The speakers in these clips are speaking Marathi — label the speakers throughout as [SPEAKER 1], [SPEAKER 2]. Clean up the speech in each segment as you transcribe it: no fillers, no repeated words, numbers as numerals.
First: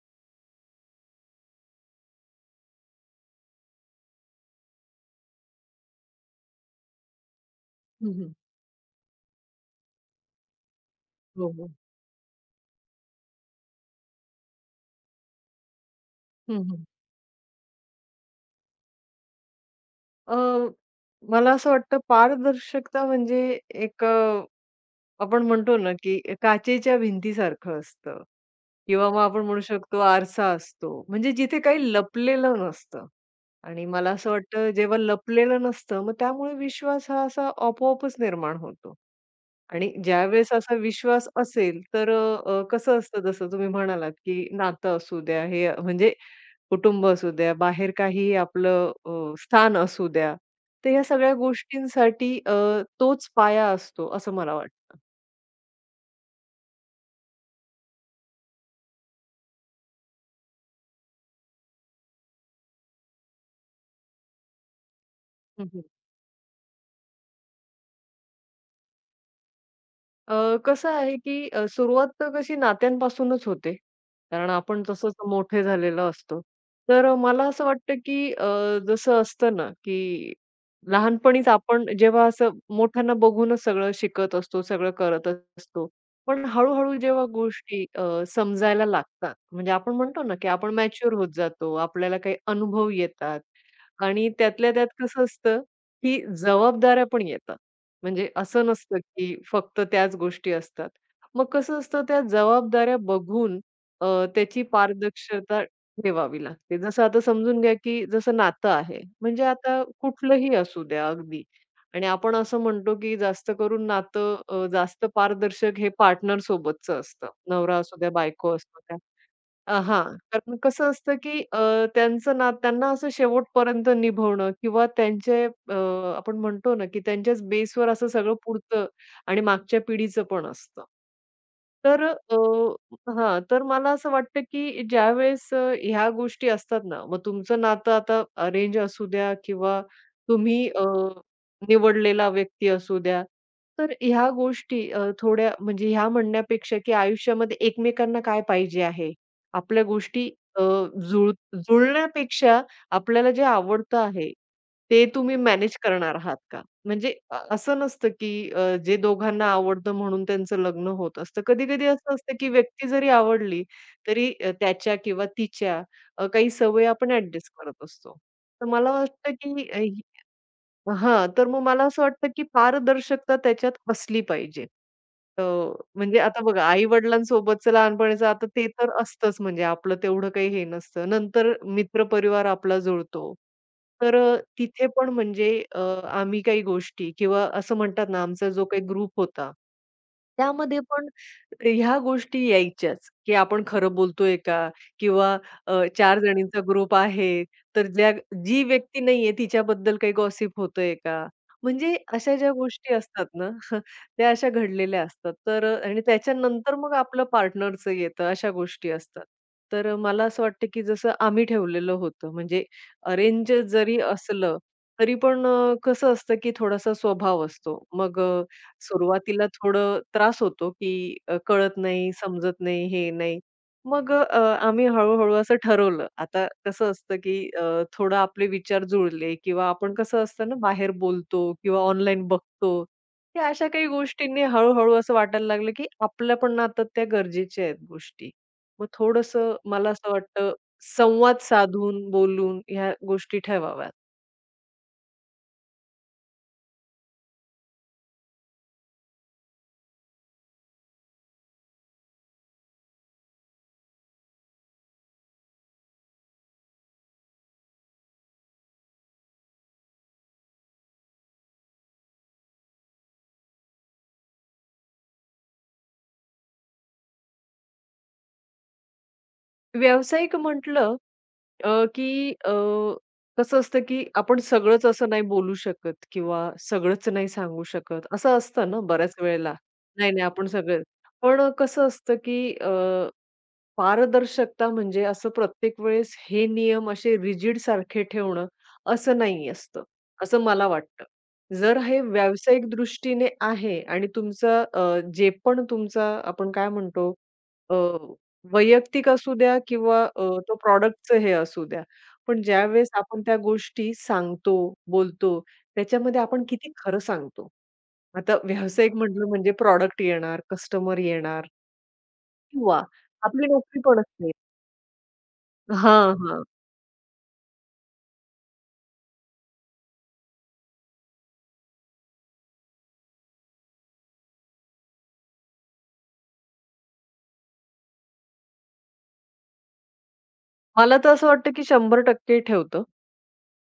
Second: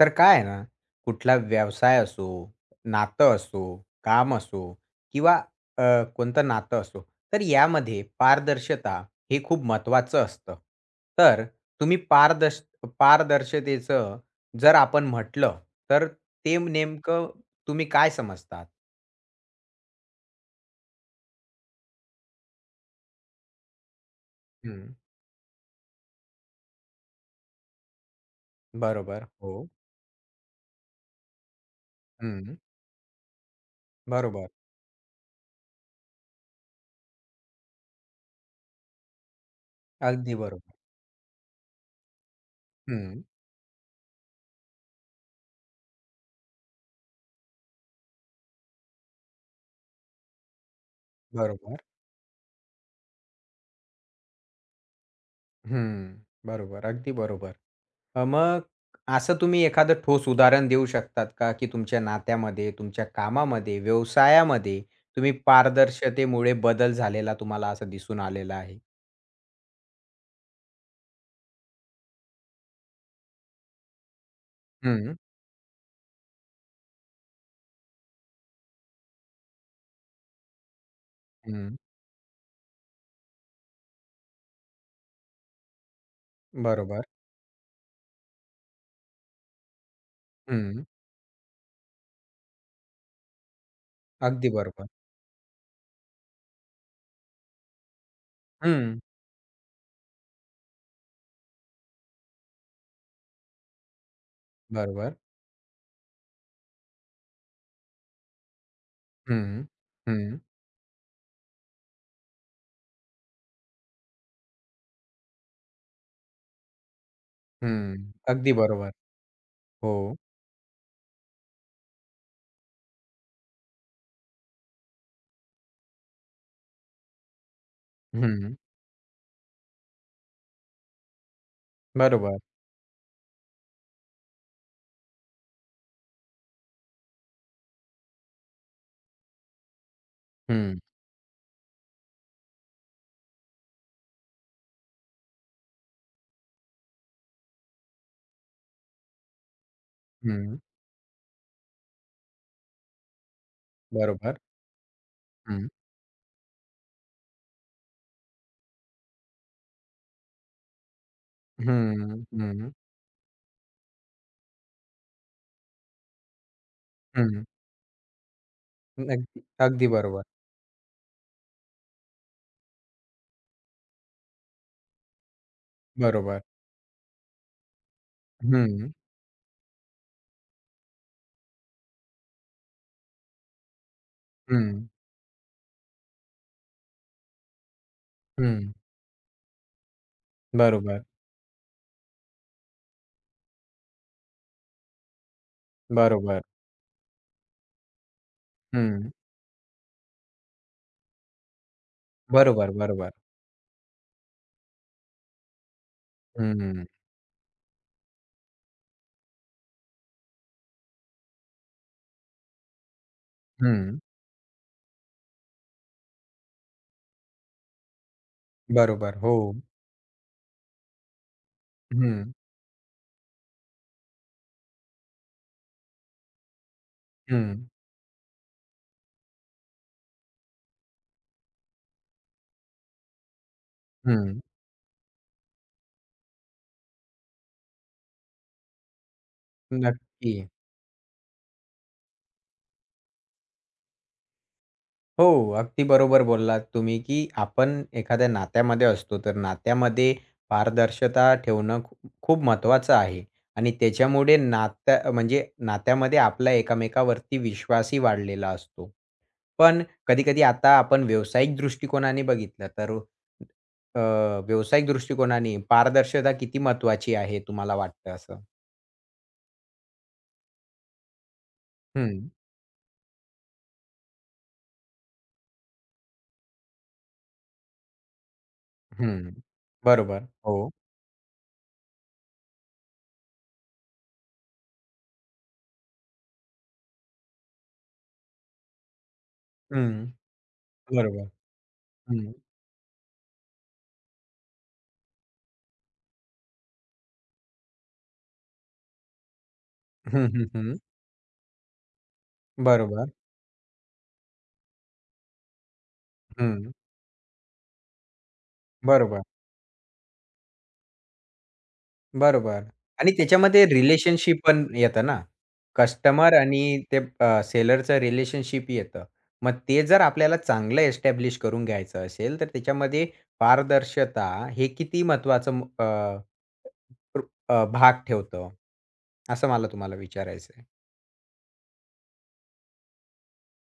[SPEAKER 1] तर काय आहे ना, कुठला व्यवसाय असो, नातं असो, काम असो किंवा अ, कोणतं नातं असो, तर यामध्ये
[SPEAKER 2] हं, हं.
[SPEAKER 1] पारदर्शता हे खूप महत्त्वाचं असतं. तर
[SPEAKER 2] हो, हो.
[SPEAKER 1] तुम्ही पारदर्श पारदर्शतेचं जर आपण म्हटलं, तर ते
[SPEAKER 2] हं, हं.
[SPEAKER 1] नेमकं तुम्ही काय समजतात?
[SPEAKER 2] अ, मला असं वाटतं पारदर्शकता म्हणजे एक
[SPEAKER 1] हं,
[SPEAKER 2] आपण म्हणतो ना, की काचेच्या भिंतीसारखं असतं किंवा मग
[SPEAKER 1] बरोबर.
[SPEAKER 2] आपण म्हणू
[SPEAKER 1] हो.
[SPEAKER 2] शकतो आरसा असतो. म्हणजे जिथे काही
[SPEAKER 1] हं,
[SPEAKER 2] लपलेलं नसतं आणि मला असं
[SPEAKER 1] बरोबर.
[SPEAKER 2] वाटतं जेव्हा लपलेलं नसतं, मग त्यामुळे विश्वास हा असा आपोआपच निर्माण होतो. आणि
[SPEAKER 1] अगदी
[SPEAKER 2] ज्यावेळेस असा
[SPEAKER 1] बरोबर.
[SPEAKER 2] विश्वास असेल, तर कसं असतं
[SPEAKER 1] हं,
[SPEAKER 2] जसं तुम्ही म्हणालात, की नातं असू द्या, हे म्हणजे कुटुंब असू द्या, बाहेर काही आपलं स्थान असू द्या. तर ह्या सगळ्या
[SPEAKER 1] बरोबर.
[SPEAKER 2] गोष्टींसाठी तोच पाया असतो असं मला वाटतं.
[SPEAKER 1] हं, बरोबर. अगदी बरोबर. मग असं तुम्ही एखादं ठोस उदाहरण देऊ शकतात का, की तुमच्या नात्यामध्ये, तुमच्या कामामध्ये, व्यवसायामध्ये तुम्ही पारदर्शतेमुळे बदल झालेला तुम्हाला असं दिसून आलेला आहे?
[SPEAKER 2] कसं आहे, की सुरुवात तर कशी नात्यांपासूनच होते. कारण आपण तसंच
[SPEAKER 1] हं,
[SPEAKER 2] मोठे झालेलो असतो. तर मला असं वाटतं, की जसं असतं ना, की लहानपणीच
[SPEAKER 1] हं.
[SPEAKER 2] आपण जेव्हा असं मोठ्यांना बघूनच सगळं शिकत असतो, सगळं करत असतो. पण हळू-हळू
[SPEAKER 1] बरोबर.
[SPEAKER 2] जेव्हा गोष्टी समजायला लागतात, म्हणजे आपण म्हणतो ना, की आपण
[SPEAKER 1] हं.
[SPEAKER 2] मॅच्युअर होत जातो. आपल्याला काही अनुभव येतात आणि
[SPEAKER 1] अगदी
[SPEAKER 2] त्यातल्या त्यात
[SPEAKER 1] बरोबर.
[SPEAKER 2] कसं असतं, की जबाबदाऱ्या पण येतात. म्हणजे असं नसतं,
[SPEAKER 1] हं.
[SPEAKER 2] की फक्त त्याच गोष्टी असतात. मग कसं असतं त्या जबाबदाऱ्या बघून अ, त्याची
[SPEAKER 1] बरोबर.
[SPEAKER 2] पारदर्शकता ठेवावी लागते. जसं आता समजून घ्या, की जसं नातं आहे, म्हणजे
[SPEAKER 1] हं,
[SPEAKER 2] आता
[SPEAKER 1] हं,
[SPEAKER 2] कुठलंही असू द्या अगदी आणि आपण असं म्हणतो, की जास्त करून नातं जास्त पारदर्शक हे पार्टनरसोबतचं असतं. नवरा असू द्या,
[SPEAKER 1] हं. अगदी
[SPEAKER 2] बायको असू
[SPEAKER 1] बरोबर.
[SPEAKER 2] द्या.
[SPEAKER 1] हो.
[SPEAKER 2] हां. कारण कसं असतं, की त्यांचं ना त्यांना असं शेवटपर्यंत निभवणं किंवा त्यांचे आपण म्हणतो ना, की त्यांच्याच बेसवर असं सगळं
[SPEAKER 1] हं.
[SPEAKER 2] पुरतं आणि मागच्या पिढीचं पण असतं. तर
[SPEAKER 1] बरोबर.
[SPEAKER 2] हां. तर मला असं वाटतं, की ज्यावेळेस ह्या गोष्टी असतात ना, मग तुमचं नातं आता अरेंज असू द्या किंवा तुम्ही
[SPEAKER 1] हं,
[SPEAKER 2] निवडलेला व्यक्ती असू द्या. तर ह्या गोष्टी थोड्या म्हणजे ह्या म्हणण्यापेक्षा, की आयुष्यामध्ये एकमेकांना काय पाहिजे आहे आपल्या गोष्टी
[SPEAKER 1] हं.
[SPEAKER 2] अ, जुळण्यापेक्षा आपल्याला जे आवडतं आहे,
[SPEAKER 1] बरोबर.
[SPEAKER 2] ते तुम्ही
[SPEAKER 1] हं,
[SPEAKER 2] मॅनेज करणार आहात का? म्हणजे असं नसतं की जे दोघांना आवडतं म्हणून त्यांचं लग्न होत असतं.
[SPEAKER 1] हं,
[SPEAKER 2] कधी-कधी असं
[SPEAKER 1] हं,
[SPEAKER 2] असतं की
[SPEAKER 1] हं.
[SPEAKER 2] व्यक्ती जरी आवडली, तरी त्याच्या किंवा तिच्या काही सवयी आपण ॲडजस्ट करत असतो. तर मला वाटतं
[SPEAKER 1] अगदी
[SPEAKER 2] की
[SPEAKER 1] अगदी बरोबर.
[SPEAKER 2] हां, तर मग मला असं वाटतं, की पारदर्शकता त्याच्यात असली पाहिजे. अ, म्हणजे आता
[SPEAKER 1] बरोबर.
[SPEAKER 2] बघा आई-वडिलांसोबतचं लहानपणीचं आता ते तर
[SPEAKER 1] हं,
[SPEAKER 2] असतंच म्हणजे आपलं तेवढं काही हे नसतं. नंतर मित्र परिवार आपला जुळतो. तर
[SPEAKER 1] हं,
[SPEAKER 2] तिथे पण म्हणजे अ, आम्ही काही गोष्टी किंवा असं म्हणतात ना आमचा जो
[SPEAKER 1] हं.
[SPEAKER 2] काही ग्रुप होता त्यामध्ये
[SPEAKER 1] बरोबर,
[SPEAKER 2] पण ह्या गोष्टी यायच्याच, की आपण खरं बोलतोय का? किंवा 4
[SPEAKER 1] बरोबर.
[SPEAKER 2] जणींचा ग्रुप आहे, तर ज्या जी व्यक्ती
[SPEAKER 1] हं.
[SPEAKER 2] नाहीये तिच्याबद्दल काही गॉसिप होतंय का? म्हणजे अशा ज्या
[SPEAKER 1] बरोबर,
[SPEAKER 2] गोष्टी
[SPEAKER 1] बरोबर.
[SPEAKER 2] असतात ना, त्या अशा घडलेल्या असतात. तर आणि त्याच्यानंतर
[SPEAKER 1] हं,
[SPEAKER 2] मग आपलं पार्टनरचं येतं, अशा गोष्टी असतात. तर मला असं वाटतं, की जसं आम्ही ठेवलेलं होतं, म्हणजे अरेंज जरी
[SPEAKER 1] हं.
[SPEAKER 2] असलं, तरी पण कसं असतं, की थोडासा स्वभाव असतो. मग
[SPEAKER 1] बरोबर. हो.
[SPEAKER 2] सुरुवातीला थोडं त्रास होतो, की कळत नाही,
[SPEAKER 1] हं,
[SPEAKER 2] समजत नाही, हे नाही. मग आम्ही हळू असं ठरवलं. आता कसं असतं, की
[SPEAKER 1] हं,
[SPEAKER 2] थोडं आपले विचार जुळले किंवा आपण कसं असतं ना, बाहेर बोलतो किंवा ऑनलाईन बघतो. या अशा काही
[SPEAKER 1] हं.
[SPEAKER 2] गोष्टींनी हळू-हळू असं वाटायला लागलं, की आपल्या पण आता त्या गरजेच्या आहेत गोष्टी. मग थोडंसं मला असं
[SPEAKER 1] नक्की.
[SPEAKER 2] वाटतं, संवाद साधून, बोलून ह्या गोष्टी ठेवाव्यात.
[SPEAKER 1] हो, अगदी बरोबर बोललात तुम्ही, की आपण एखाद्या नात्यामध्ये असतो, तर नात्यामध्ये पारदर्शकता ठेवणं खूप खूप महत्त्वाचं आहे आणि त्याच्यामुळे नात्या म्हणजे नात्यामध्ये आपला एकमेकावरती विश्वासही वाढलेला असतो. पण कधी-कधी आता आपण व्यावसायिक दृष्टिकोनाने बघितलं तर अ, व्यावसायिक दृष्टिकोनाने पारदर्शकता किती महत्त्वाची आहे तुम्हाला वाटतं असं?
[SPEAKER 2] व्यावसायिक म्हटलं
[SPEAKER 1] हं,
[SPEAKER 2] की कसं असतं, की आपण सगळंच असं नाही बोलू शकत किंवा सगळंच नाही सांगू शकत. असं असतं ना बऱ्याच
[SPEAKER 1] हं.
[SPEAKER 2] वेळेला. नाही, नाही
[SPEAKER 1] बरोबर.
[SPEAKER 2] आपण
[SPEAKER 1] हो.
[SPEAKER 2] सगळं पण कसं असतं, की पारदर्शकता म्हणजे असं प्रत्येक वेळेस हे नियम असे रिजिड सारखे ठेवणं असं नाही असतं,
[SPEAKER 1] हं.
[SPEAKER 2] असं मला वाटतं.
[SPEAKER 1] बरोबर.
[SPEAKER 2] जर हे
[SPEAKER 1] हं.
[SPEAKER 2] व्यावसायिक दृष्टीने आहे आणि तुमचा जे पण तुमचा आपण काय म्हणतो अ, वैयक्तिक असू द्या किंवा
[SPEAKER 1] हं, हं,
[SPEAKER 2] तो
[SPEAKER 1] हं.
[SPEAKER 2] प्रॉडक्टचं हे असू द्या. पण ज्यावेळेस
[SPEAKER 1] बरोबर.
[SPEAKER 2] आपण त्या गोष्टी सांगतो, बोलतो, त्याच्यामध्ये आपण
[SPEAKER 1] हं.
[SPEAKER 2] किती खरं सांगतो. आता व्यावसायिक
[SPEAKER 1] बरोबर,
[SPEAKER 2] म्हटलं म्हणजे प्रॉडक्ट येणार, कस्टमर येणार
[SPEAKER 1] बरोबर.
[SPEAKER 2] किंवा
[SPEAKER 1] आणि
[SPEAKER 2] आपली
[SPEAKER 1] त्याच्यामध्ये
[SPEAKER 2] नोकरी पण असते.
[SPEAKER 1] रिलेशनशिप पण येतं ना.
[SPEAKER 2] हां,
[SPEAKER 1] कस्टमर
[SPEAKER 2] हां.
[SPEAKER 1] आणि ते सेलरचं रिलेशनशिप येतं. मग ते जर आपल्याला चांगलं एस्टॅब्लिश करून घ्यायचं असेल, तर त्याच्यामध्ये पारदर्शता हे किती महत्त्वाचं भाग ठेवतं, असं मला तुम्हाला विचारायचं आहे?
[SPEAKER 2] मला तर असं वाटतं की 100% ठेवतं.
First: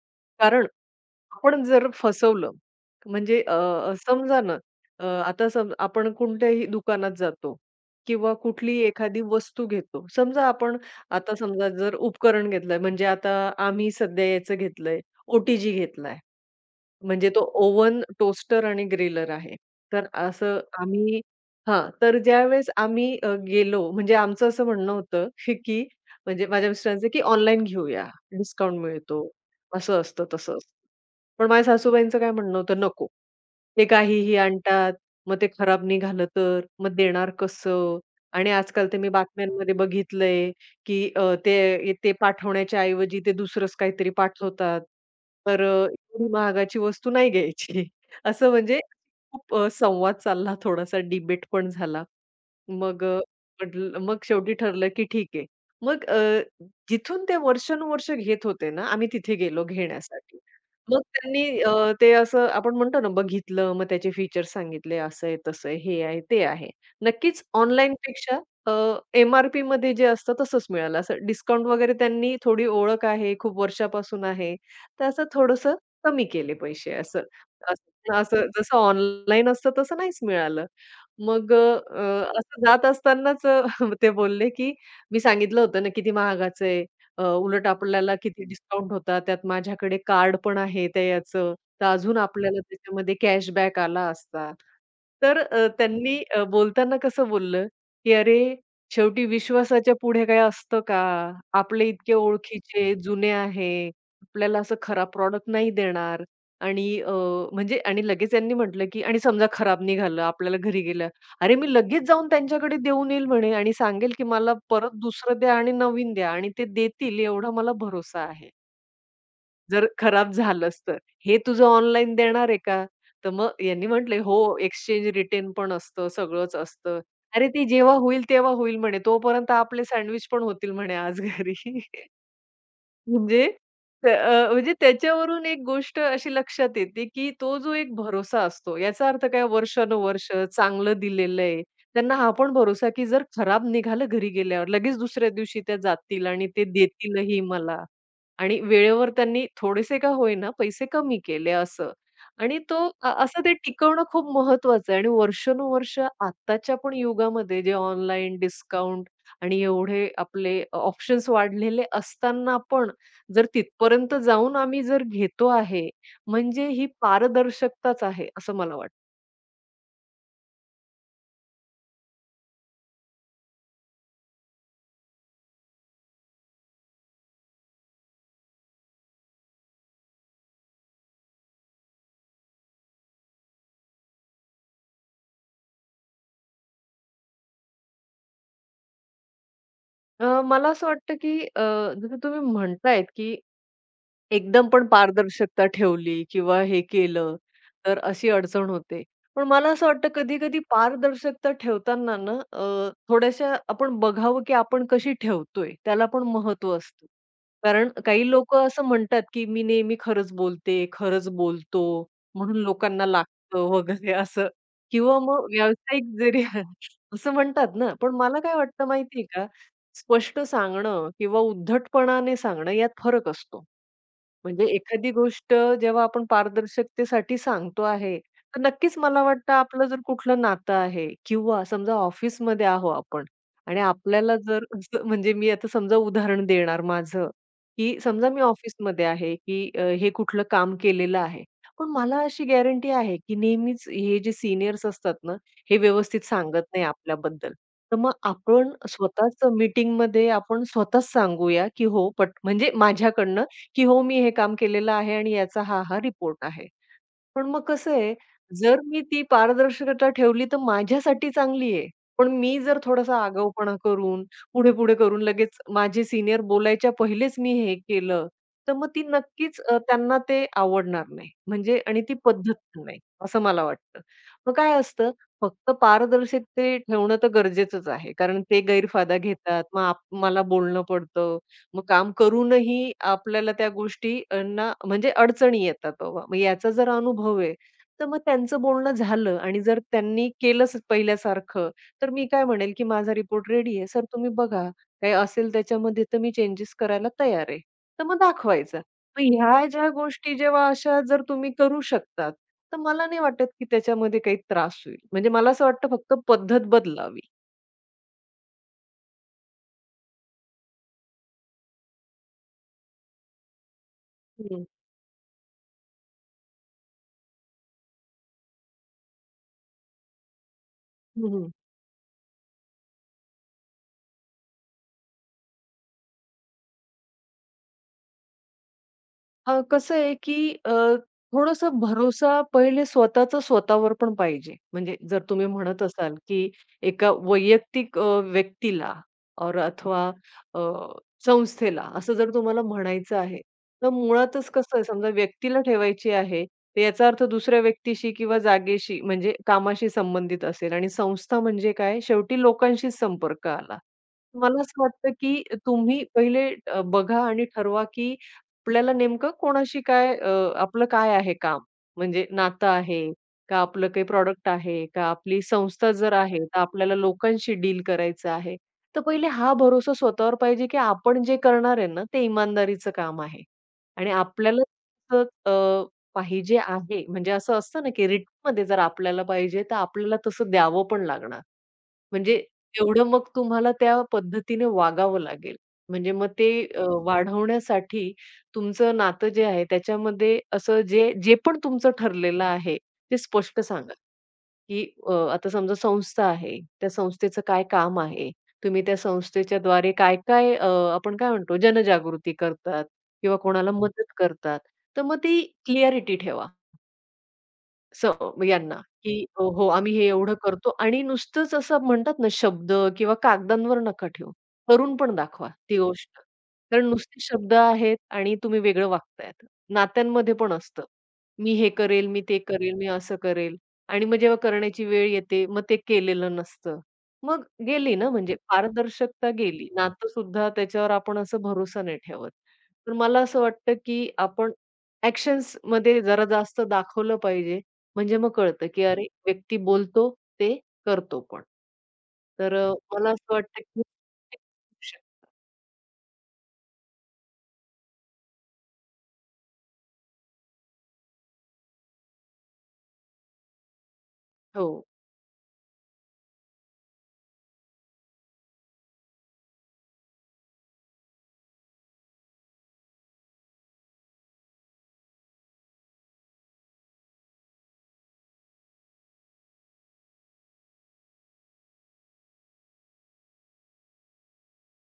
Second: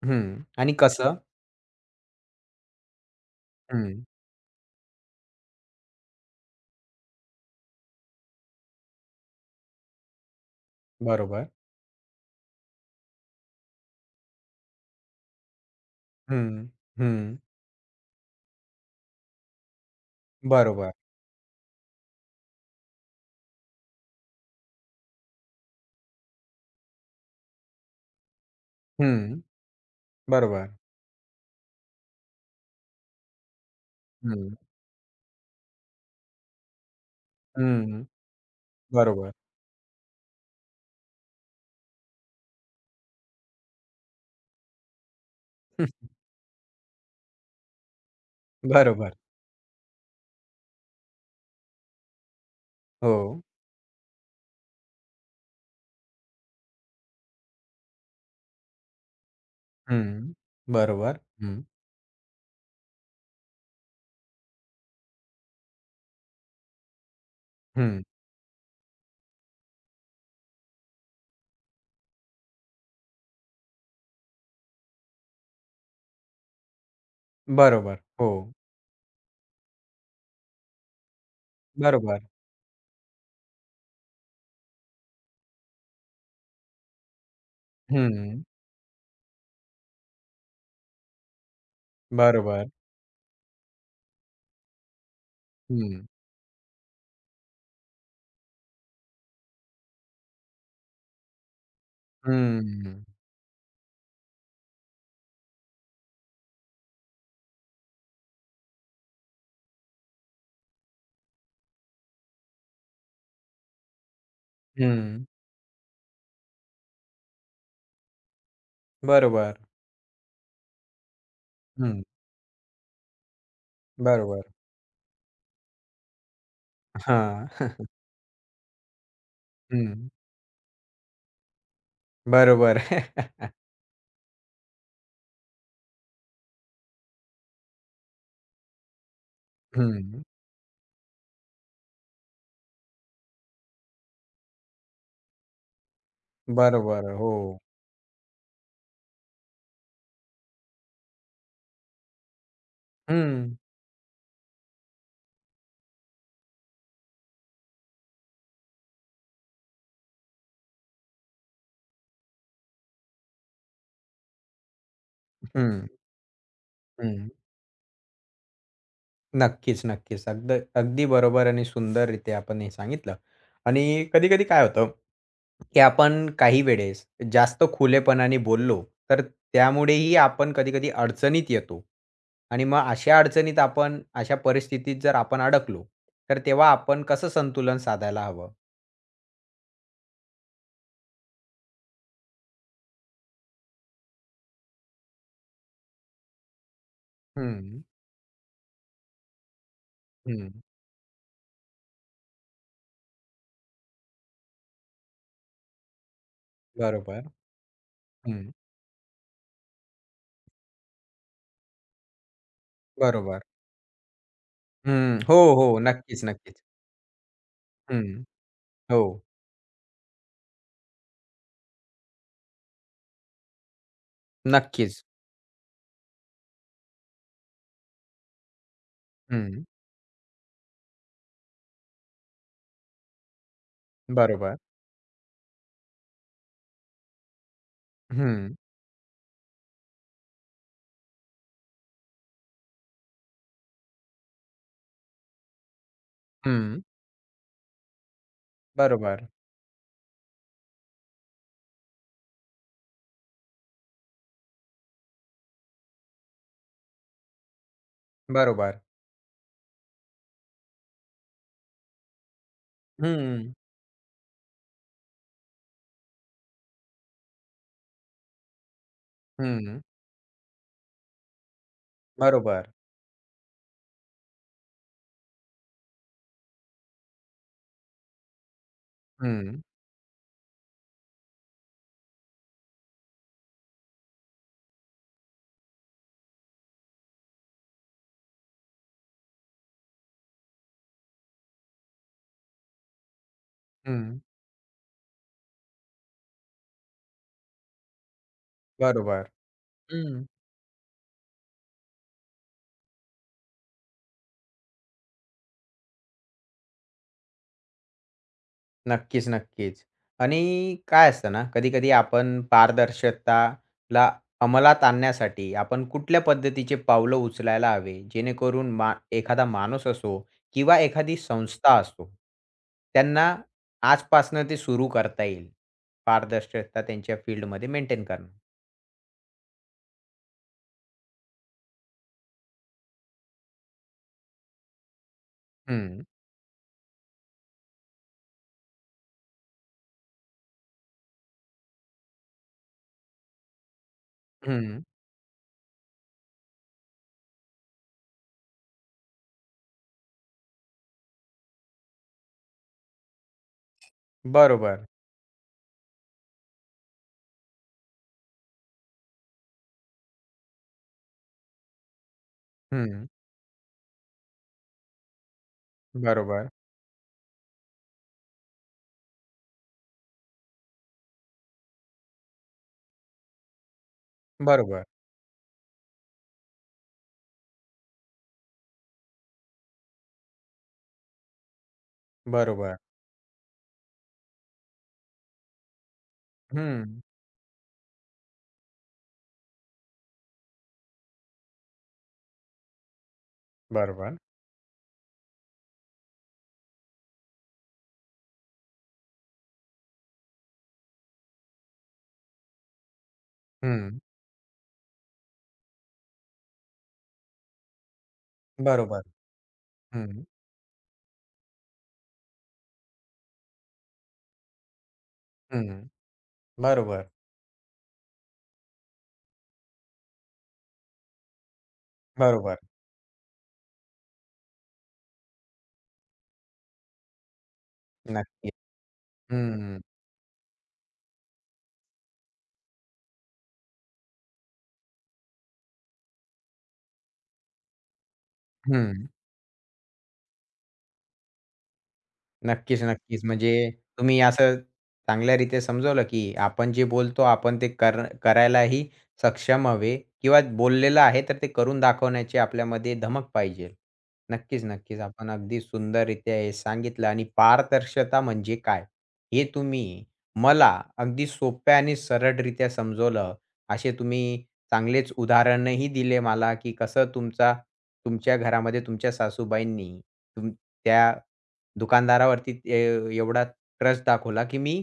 [SPEAKER 1] हं.
[SPEAKER 2] कारण
[SPEAKER 1] आणि कसं?
[SPEAKER 2] आपण जर फसवलं म्हणजे अ, अ,
[SPEAKER 1] हं.
[SPEAKER 2] समजा ना आता सम आपण कोणत्याही दुकानात जातो किंवा कुठलीही एखादी वस्तू घेतो. समजा आपण आता
[SPEAKER 1] बरोबर.
[SPEAKER 2] समजा जर उपकरण घेतलंय म्हणजे आता आम्ही सध्या याचं घेतलंय, ओ-टी-जी घेतलाय.
[SPEAKER 1] हं.
[SPEAKER 2] म्हणजे
[SPEAKER 1] हं.
[SPEAKER 2] तो ओव्हन, टोस्टर आणि ग्रिलर आहे. तर असं
[SPEAKER 1] बरोबर.
[SPEAKER 2] आम्ही हां, तर ज्यावेळेस आम्ही गेलो म्हणजे आमचं असं म्हणणं होतं, की म्हणजे माझ्या मिस्टरांचं, की ऑनलाईन घेऊया, डिस्काउंट मिळतो,
[SPEAKER 1] हं.
[SPEAKER 2] असं असतं, तसं असतं.
[SPEAKER 1] बरोबर.
[SPEAKER 2] पण माझ्या सासूबाईंचं काय म्हणणं होतं, "नको. ते काहीही
[SPEAKER 1] हं.
[SPEAKER 2] आणतात, मग ते खराब निघालं तर, मग देणार कसं?
[SPEAKER 1] हं.
[SPEAKER 2] आणि आजकाल तर मी
[SPEAKER 1] बरोबर.
[SPEAKER 2] बातम्यांमध्ये बघितलंय की ते ते पाठवण्याच्या ऐवजी ते दुसरंच काहीतरी पाठवतात. तर एवढी महागाची वस्तू नाही घ्यायची. असं म्हणजे
[SPEAKER 1] बरोबर.
[SPEAKER 2] खूप संवाद चालला थोडासा डिबेट पण झाला. मग
[SPEAKER 1] हो.
[SPEAKER 2] म्हटलं मग शेवटी ठरलं की ठीक आहे. मग जिथून ते वर्षानुवर्ष घेत होते ना, आम्ही तिथे गेलो
[SPEAKER 1] हं.
[SPEAKER 2] घेण्यासाठी. मग
[SPEAKER 1] बरोबर.
[SPEAKER 2] त्यांनी
[SPEAKER 1] हं.
[SPEAKER 2] ते असं आपण म्हणतो ना, बघितलं, मग त्याचे फीचर्स सांगितले, असं आहे, तसं आहे, हे आहे, ते आहे. नक्कीच
[SPEAKER 1] हं.
[SPEAKER 2] ऑनलाईनपेक्षा अ, एम-आर-पीमध्ये जे असतं तसंच मिळालं. असं डिस्काउंट वगैरे त्यांनी थोडी ओळख आहे, खूप वर्षापासून आहे, तर असं थोडंसं कमी केले पैसे असं. असं
[SPEAKER 1] बरोबर. हो.
[SPEAKER 2] असं जसं ऑनलाईन असतं तसं नाहीच मिळालं. मग
[SPEAKER 1] बरोबर.
[SPEAKER 2] असं जात असतानाच ते बोलले, की "मी सांगितलं होतं ना किती महागाचं आहे. उलट आपल्याला
[SPEAKER 1] हं.
[SPEAKER 2] किती डिस्काउंट होता. त्यात माझ्याकडे कार्ड पण आहे त्या याचं. तर अजून आपल्याला
[SPEAKER 1] बरोबर.
[SPEAKER 2] त्याच्यामध्ये कॅशबॅक आला असता." तर
[SPEAKER 1] हं.
[SPEAKER 2] त्यांनी बोलताना कसं बोललं, की "अरे, शेवटी विश्वासाच्या पुढे काही असतं का? आपले इतके ओळखीचे,
[SPEAKER 1] हं.
[SPEAKER 2] जुने आहे. आपल्याला असं खराब प्रॉडक्ट नाही देणार." आणि म्हणजे आणि लगेच त्यांनी म्हटलं, की "आणि समजा खराब निघालं, आपल्याला घरी गेलं, अरे, मी लगेच जाऊन त्यांच्याकडे देऊन येईल म्हणे आणि सांगेल, की मला परत
[SPEAKER 1] हं.
[SPEAKER 2] दुसरं द्या आणि नवीन द्या आणि ते देतील एवढा मला भरोसा आहे.
[SPEAKER 1] बरोबर.
[SPEAKER 2] जर खराब झालंच तर. हे तुझं
[SPEAKER 1] हं.
[SPEAKER 2] ऑनलाईन देणार आहे का? तर मग यांनी म्हटले,
[SPEAKER 1] बरोबर.
[SPEAKER 2] "हो, एक्सचेंज रिटर्न पण असतं, सगळंच असतं." अरे,
[SPEAKER 1] हां.
[SPEAKER 2] ते जेव्हा होईल तेव्हा होईल म्हणे. तोपर्यंत आपले
[SPEAKER 1] हं.
[SPEAKER 2] सँडविच पण होतील म्हणे आज घरी.
[SPEAKER 1] बरोबर.
[SPEAKER 2] म्हणजे म्हणजे त्याच्यावरून एक गोष्ट अशी लक्षात येते, की तो जो एक भरोसा असतो, याचा अर्थ काय
[SPEAKER 1] हं.
[SPEAKER 2] वर्षानुवर्ष चांगलं दिलेलं आहे. त्यांना हा पण भरोसा, की जर खराब निघालं घरी गेल्यावर, लगेच दुसऱ्या दिवशी त्या जातील आणि ते
[SPEAKER 1] बरोबर. हो.
[SPEAKER 2] देतीलही मला आणि वेळेवर त्यांनी थोडेसे का होईना पैसे कमी केले असं. आणि तो असं ते
[SPEAKER 1] हं.
[SPEAKER 2] टिकवणं खूप महत्वाचं आहे आणि वर्षानुवर्ष आत्ताच्या पण युगामध्ये जे ऑनलाईन डिस्काउंट आणि एवढे आपले ऑप्शन्स वाढलेले असताना पण जर तिथपर्यंत जाऊन आम्ही जर घेतो
[SPEAKER 1] हं.
[SPEAKER 2] आहे, म्हणजे ही
[SPEAKER 1] हं.
[SPEAKER 2] पारदर्शकताच आहे, असं मला वाटतं.
[SPEAKER 1] नक्कीच, नक्कीच. अगदी बरोबर आणि सुंदररीत्या आपण हे सांगितलं. आणि कधी-कधी काय होतं, की आपण काही वेळेस जास्त खुलेपणाने बोललो, तर त्यामुळेही आपण कधी-कधी अडचणीत येतो. आणि मग अशा अडचणीत आपण अशा परिस्थितीत जर आपण अडकलो, तर तेव्हा आपण कसं संतुलन साधायला हवं?
[SPEAKER 2] मला असं वाटतं, की जसं तुम्ही म्हणतायत, की एकदम पण पारदर्शकता ठेवली किंवा हे केलं,
[SPEAKER 1] हं,
[SPEAKER 2] तर अशी अडचण होते. पण मला असं वाटतं
[SPEAKER 1] हं.
[SPEAKER 2] कधी-कधी पारदर्शकता ठेवताना ना थोड्याशा आपण बघावं की आपण कशी ठेवतोय, त्याला पण महत्त्व असतं.
[SPEAKER 1] बरोबर.
[SPEAKER 2] कारण काही
[SPEAKER 1] हं,
[SPEAKER 2] लोकं असं म्हणतात की मी नेहमी खरंच बोलते, खरंच बोलतो म्हणून लोकांना
[SPEAKER 1] बरोबर.
[SPEAKER 2] लागतं वगैरे असं किंवा
[SPEAKER 1] हं. हो,
[SPEAKER 2] मग
[SPEAKER 1] हो.
[SPEAKER 2] व्यावसायिक
[SPEAKER 1] नक्कीच,
[SPEAKER 2] जरी
[SPEAKER 1] नक्कीच.
[SPEAKER 2] असं म्हणतात ना,
[SPEAKER 1] हं.
[SPEAKER 2] पण मला काय वाटतं
[SPEAKER 1] हो.
[SPEAKER 2] माहिती का? स्पष्ट सांगणं किंवा उद्धटपणाने सांगणं यात फरक असतो. म्हणजे
[SPEAKER 1] नक्कीच.
[SPEAKER 2] एखादी गोष्ट जेव्हा आपण पारदर्शकतेसाठी सांगतो आहे, तर नक्कीच मला वाटतं
[SPEAKER 1] हं.
[SPEAKER 2] आपलं जर कुठलं नातं आहे किंवा समजा ऑफिसमध्ये आहो आपण आणि आपल्याला
[SPEAKER 1] बरोबर.
[SPEAKER 2] जर असं म्हणजे मी आता समजा उदाहरण देणार माझं, की समजा मी
[SPEAKER 1] हं,
[SPEAKER 2] ऑफिसमध्ये आहे, की हे कुठलं काम केलेलं आहे. पण मला अशी गॅरंटी आहे, की नेहमीच हे जे सीनियर्स असतात ना, हे व्यवस्थित सांगत
[SPEAKER 1] हं.
[SPEAKER 2] नाही आपल्याबद्दल. तर मग आपण
[SPEAKER 1] बरोबर.
[SPEAKER 2] स्वतःच मीटिंगमध्ये आपण स्वतःच सांगूया, की हो पट म्हणजे माझ्याकडनं, की हो मी हे काम केलेलं आहे आणि याचा हा रिपोर्ट आहे. पण मग कसं आहे, जर
[SPEAKER 1] बरोबर.
[SPEAKER 2] मी ती पारदर्शकता ठेवली तर माझ्यासाठी चांगली आहे. पण मी जर थोडासा
[SPEAKER 1] हं,
[SPEAKER 2] आगाऊपणा करून, पुढे-पुढे करून लगेच माझे सीनियर बोलायच्या पहिलेच मी हे केलं, तर मग ती नक्कीच
[SPEAKER 1] हं.
[SPEAKER 2] त्यांना ते आवडणार नाही. म्हणजे आणि ती पद्धत
[SPEAKER 1] बरोबर.
[SPEAKER 2] पण नाही, असं मला वाटतं. मग काय असतं, फक्त पारदर्शक ते ठेवणं तर गरजेचंच आहे. कारण ते गैरफायदा
[SPEAKER 1] हं,
[SPEAKER 2] घेतात. मग मला बोलणं पडतं. मग काम करूनही आपल्याला त्या गोष्टींना म्हणजे अडचणी येतात बाबा. मग याचा जर अनुभव आहे, तर मग त्यांचं बोलणं झालं आणि जर त्यांनी केलंच पहिल्यासारखं, तर मी काय म्हणेल, की माझा रिपोर्ट रेडी आहे. सर
[SPEAKER 1] हं.
[SPEAKER 2] तुम्ही बघा, काही असेल त्याच्यामध्ये तर मी चेंजेस करायला तयार आहे. तर मग दाखवायचा. मग
[SPEAKER 1] बरोबर.
[SPEAKER 2] ह्या ज्या
[SPEAKER 1] हं.
[SPEAKER 2] गोष्टी जेव्हा अशा जर तुम्ही करू शकतात, तर मला नाही वाटत, की त्याच्यामध्ये काही त्रास होईल. म्हणजे मला असं वाटतं फक्त पद्धत बदलावी.
[SPEAKER 1] नक्कीच, नक्कीच. आणि काय असतं ना, कधी-कधी आपण पारदर्शकताला
[SPEAKER 2] हं.
[SPEAKER 1] अंमलात आणण्यासाठी आपण कुठल्या पद्धतीचे पावलं उचलायला हवे, जेणेकरून एखादा माणूस असो किंवा एखादी
[SPEAKER 2] हं,
[SPEAKER 1] संस्था असो, त्यांना आजपासनं ते सुरू करता येईल. पारदर्शकता त्यांच्या फील्डमध्ये मेंटेन करणं.
[SPEAKER 2] कसं आहे, की थोडासा भरोसा पहिले स्वतःचा स्वतःवर पण पाहिजे. म्हणजे जर तुम्ही म्हणत
[SPEAKER 1] हं,
[SPEAKER 2] असाल, की एका वैयक्तिक व्यक्तीला और अथवा अ, संस्थेला असं जर तुम्हाला म्हणायचं आहे, तर मुळातच कसं
[SPEAKER 1] हं.
[SPEAKER 2] आहे समजा व्यक्तीला ठेवायची आहे, तर याचा अर्थ दुसऱ्या व्यक्तीशी किंवा जागेशी म्हणजे कामाशी संबंधित असेल आणि संस्था म्हणजे काय शेवटी लोकांशीच संपर्क आला. मला असं
[SPEAKER 1] बरोबर.
[SPEAKER 2] वाटतं, की तुम्ही पहिले बघा आणि ठरवा, की आपल्याला नेमकं कोणाशी काय आपलं काय आहे काम? म्हणजे नातं
[SPEAKER 1] हं.
[SPEAKER 2] आहे का आपलं काही प्रॉडक्ट आहे का आपली संस्था जर आहे,
[SPEAKER 1] बरोबर,
[SPEAKER 2] तर आपल्याला लोकांशी डील करायचं आहे. तर पहिले हा भरोसा स्वतःवर पाहिजे, की आपण जे करणार आहे ना, ते इमानदारीचं काम आहे. आणि आपल्याला
[SPEAKER 1] बरोबर.
[SPEAKER 2] असं पाहिजे आहे म्हणजे असं असतं ना, की रिटर्नमध्ये जर आपल्याला पाहिजे, तर आपल्याला तसं द्यावं पण लागणार. म्हणजे
[SPEAKER 1] बरोबर.
[SPEAKER 2] तेवढं मग तुम्हाला त्या पद्धतीने वागावं लागेल. म्हणजे मग ते
[SPEAKER 1] हं.
[SPEAKER 2] वाढवण्यासाठी तुमचं नातं जे आहे त्याच्यामध्ये असं जे जे पण तुमचं ठरलेलं आहे, ते स्पष्ट सांगा,
[SPEAKER 1] बरोबर.
[SPEAKER 2] की आता समजा संस्था आहे, त्या संस्थेचं काय काम आहे? तुम्ही त्या संस्थेच्याद्वारे काय-काय आपण काय म्हणतो जनजागृती करतात किंवा कोणाला
[SPEAKER 1] हं.
[SPEAKER 2] मदत करतात. तर मग ती क्लिअॅरिटी ठेवा. सो यांना,
[SPEAKER 1] बरोबर.
[SPEAKER 2] की हो, हो, आम्ही
[SPEAKER 1] हं,
[SPEAKER 2] हे
[SPEAKER 1] हं.
[SPEAKER 2] एवढं करतो आणि नुसतंच असं म्हणतात ना, शब्द किंवा कागदांवर नका ठेवू. करून पण दाखवा ती गोष्ट. कारण
[SPEAKER 1] बरोबर,
[SPEAKER 2] नुसते शब्द आहेत आणि तुम्ही वेगळं वागतायत. नात्यांमध्ये पण असतं. मी हे करेल, मी ते
[SPEAKER 1] बरोबर.
[SPEAKER 2] करेल, मी असं करेल आणि मग जेव्हा करण्याची वेळ येते, मग ते केलेलं नसतं. मग गेली ना म्हणजे
[SPEAKER 1] नक्की.
[SPEAKER 2] पारदर्शकता गेली.
[SPEAKER 1] हं,
[SPEAKER 2] नातंसुद्धा त्याच्यावर आपण असं भरोसा नाही ठेवत. तर मला असं वाटतं, की आपण ॲक्शन्समध्ये जरा जास्त दाखवलं पाहिजे. म्हणजे मग कळतं, की अरे
[SPEAKER 1] हं.
[SPEAKER 2] व्यक्ती बोलतो, ते करतो पण. तर
[SPEAKER 1] नक्कीच,
[SPEAKER 2] मला
[SPEAKER 1] नक्कीच.
[SPEAKER 2] असं वाटतं,
[SPEAKER 1] म्हणजे
[SPEAKER 2] की
[SPEAKER 1] तुम्ही असं चांगल्यारीत्या समजावलं, की आपण जे बोलतो आपण ते करायलाही सक्षम हवे किंवा बोललेलं आहे तर ते करून दाखवण्याची आपल्यामध्ये धमक पाहिजे. नक्कीच,
[SPEAKER 2] हो,
[SPEAKER 1] नक्कीच. आपण अगदी सुंदररीत्या हे सांगितलं आणि पारदर्शकता म्हणजे काय? हे तुम्ही मला अगदी सोप्या आणि सरळरित्या समजवलं. असे तुम्ही चांगलेच उदाहरणही दिले मला, की कसं तुमच्या घरामध्ये तुमच्या सासूबाईंनी त्या दुकानदारावरती एवढा ट्रस्ट दाखवला, की मी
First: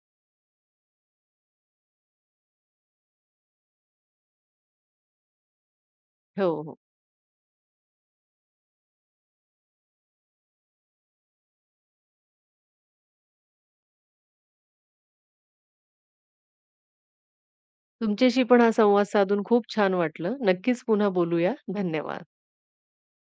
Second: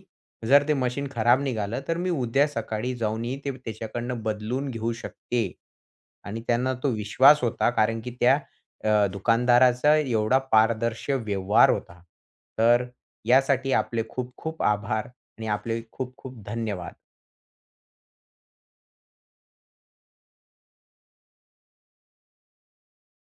[SPEAKER 1] जर ते मशीन खराब निघालं, तर मी उद्या सकाळी जाऊनही ते त्याच्याकडनं बदलून घेऊ शकते. आणि
[SPEAKER 2] हो,
[SPEAKER 1] त्यांना
[SPEAKER 2] हो.
[SPEAKER 1] तो विश्वास होता कारण की त्या दुकानदाराचा एवढा पारदर्शी व्यवहार होता. तर यासाठी आपले खूप खूप आभार आणि आपले खूप खूप धन्यवाद.
[SPEAKER 2] तुमच्याशी पण हा संवाद साधून खूप छान वाटलं. नक्कीच पुन्हा बोलूया. धन्यवाद.